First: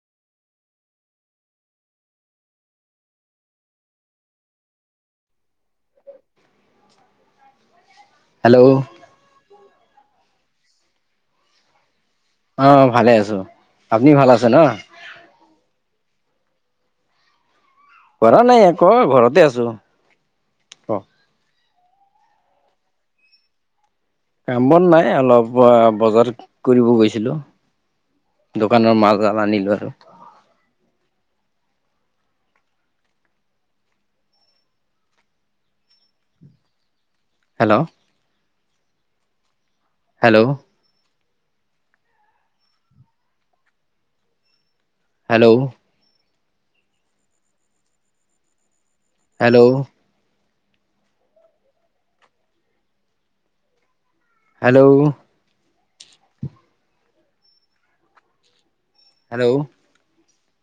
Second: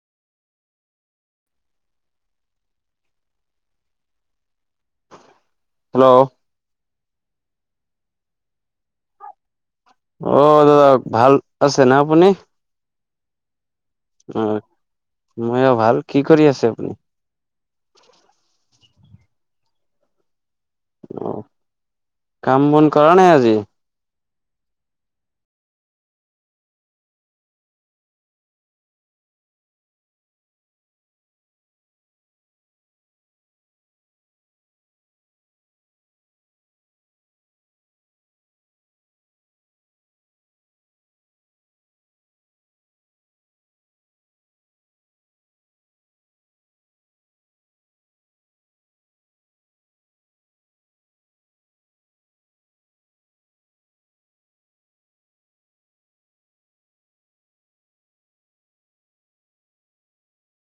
Hello? Hello? অ, দাদা ভাল আছে না আপুনি? অ, ভালে আছো। আপুনি ভাল অ আছে ন? মই ভাল, কি কৰি আছে আপুনি? কৰা নাই আকৌ ঘৰতে আছো। অ, কাম বন কৰা নাই আজি? কাম - বন নাই অলপ ব বজাৰ কৰিব গৈছিলো। দোকানৰ মালডাল আনিলো আৰু। Hello? Hello? Hello? Hello? Hello? Hello?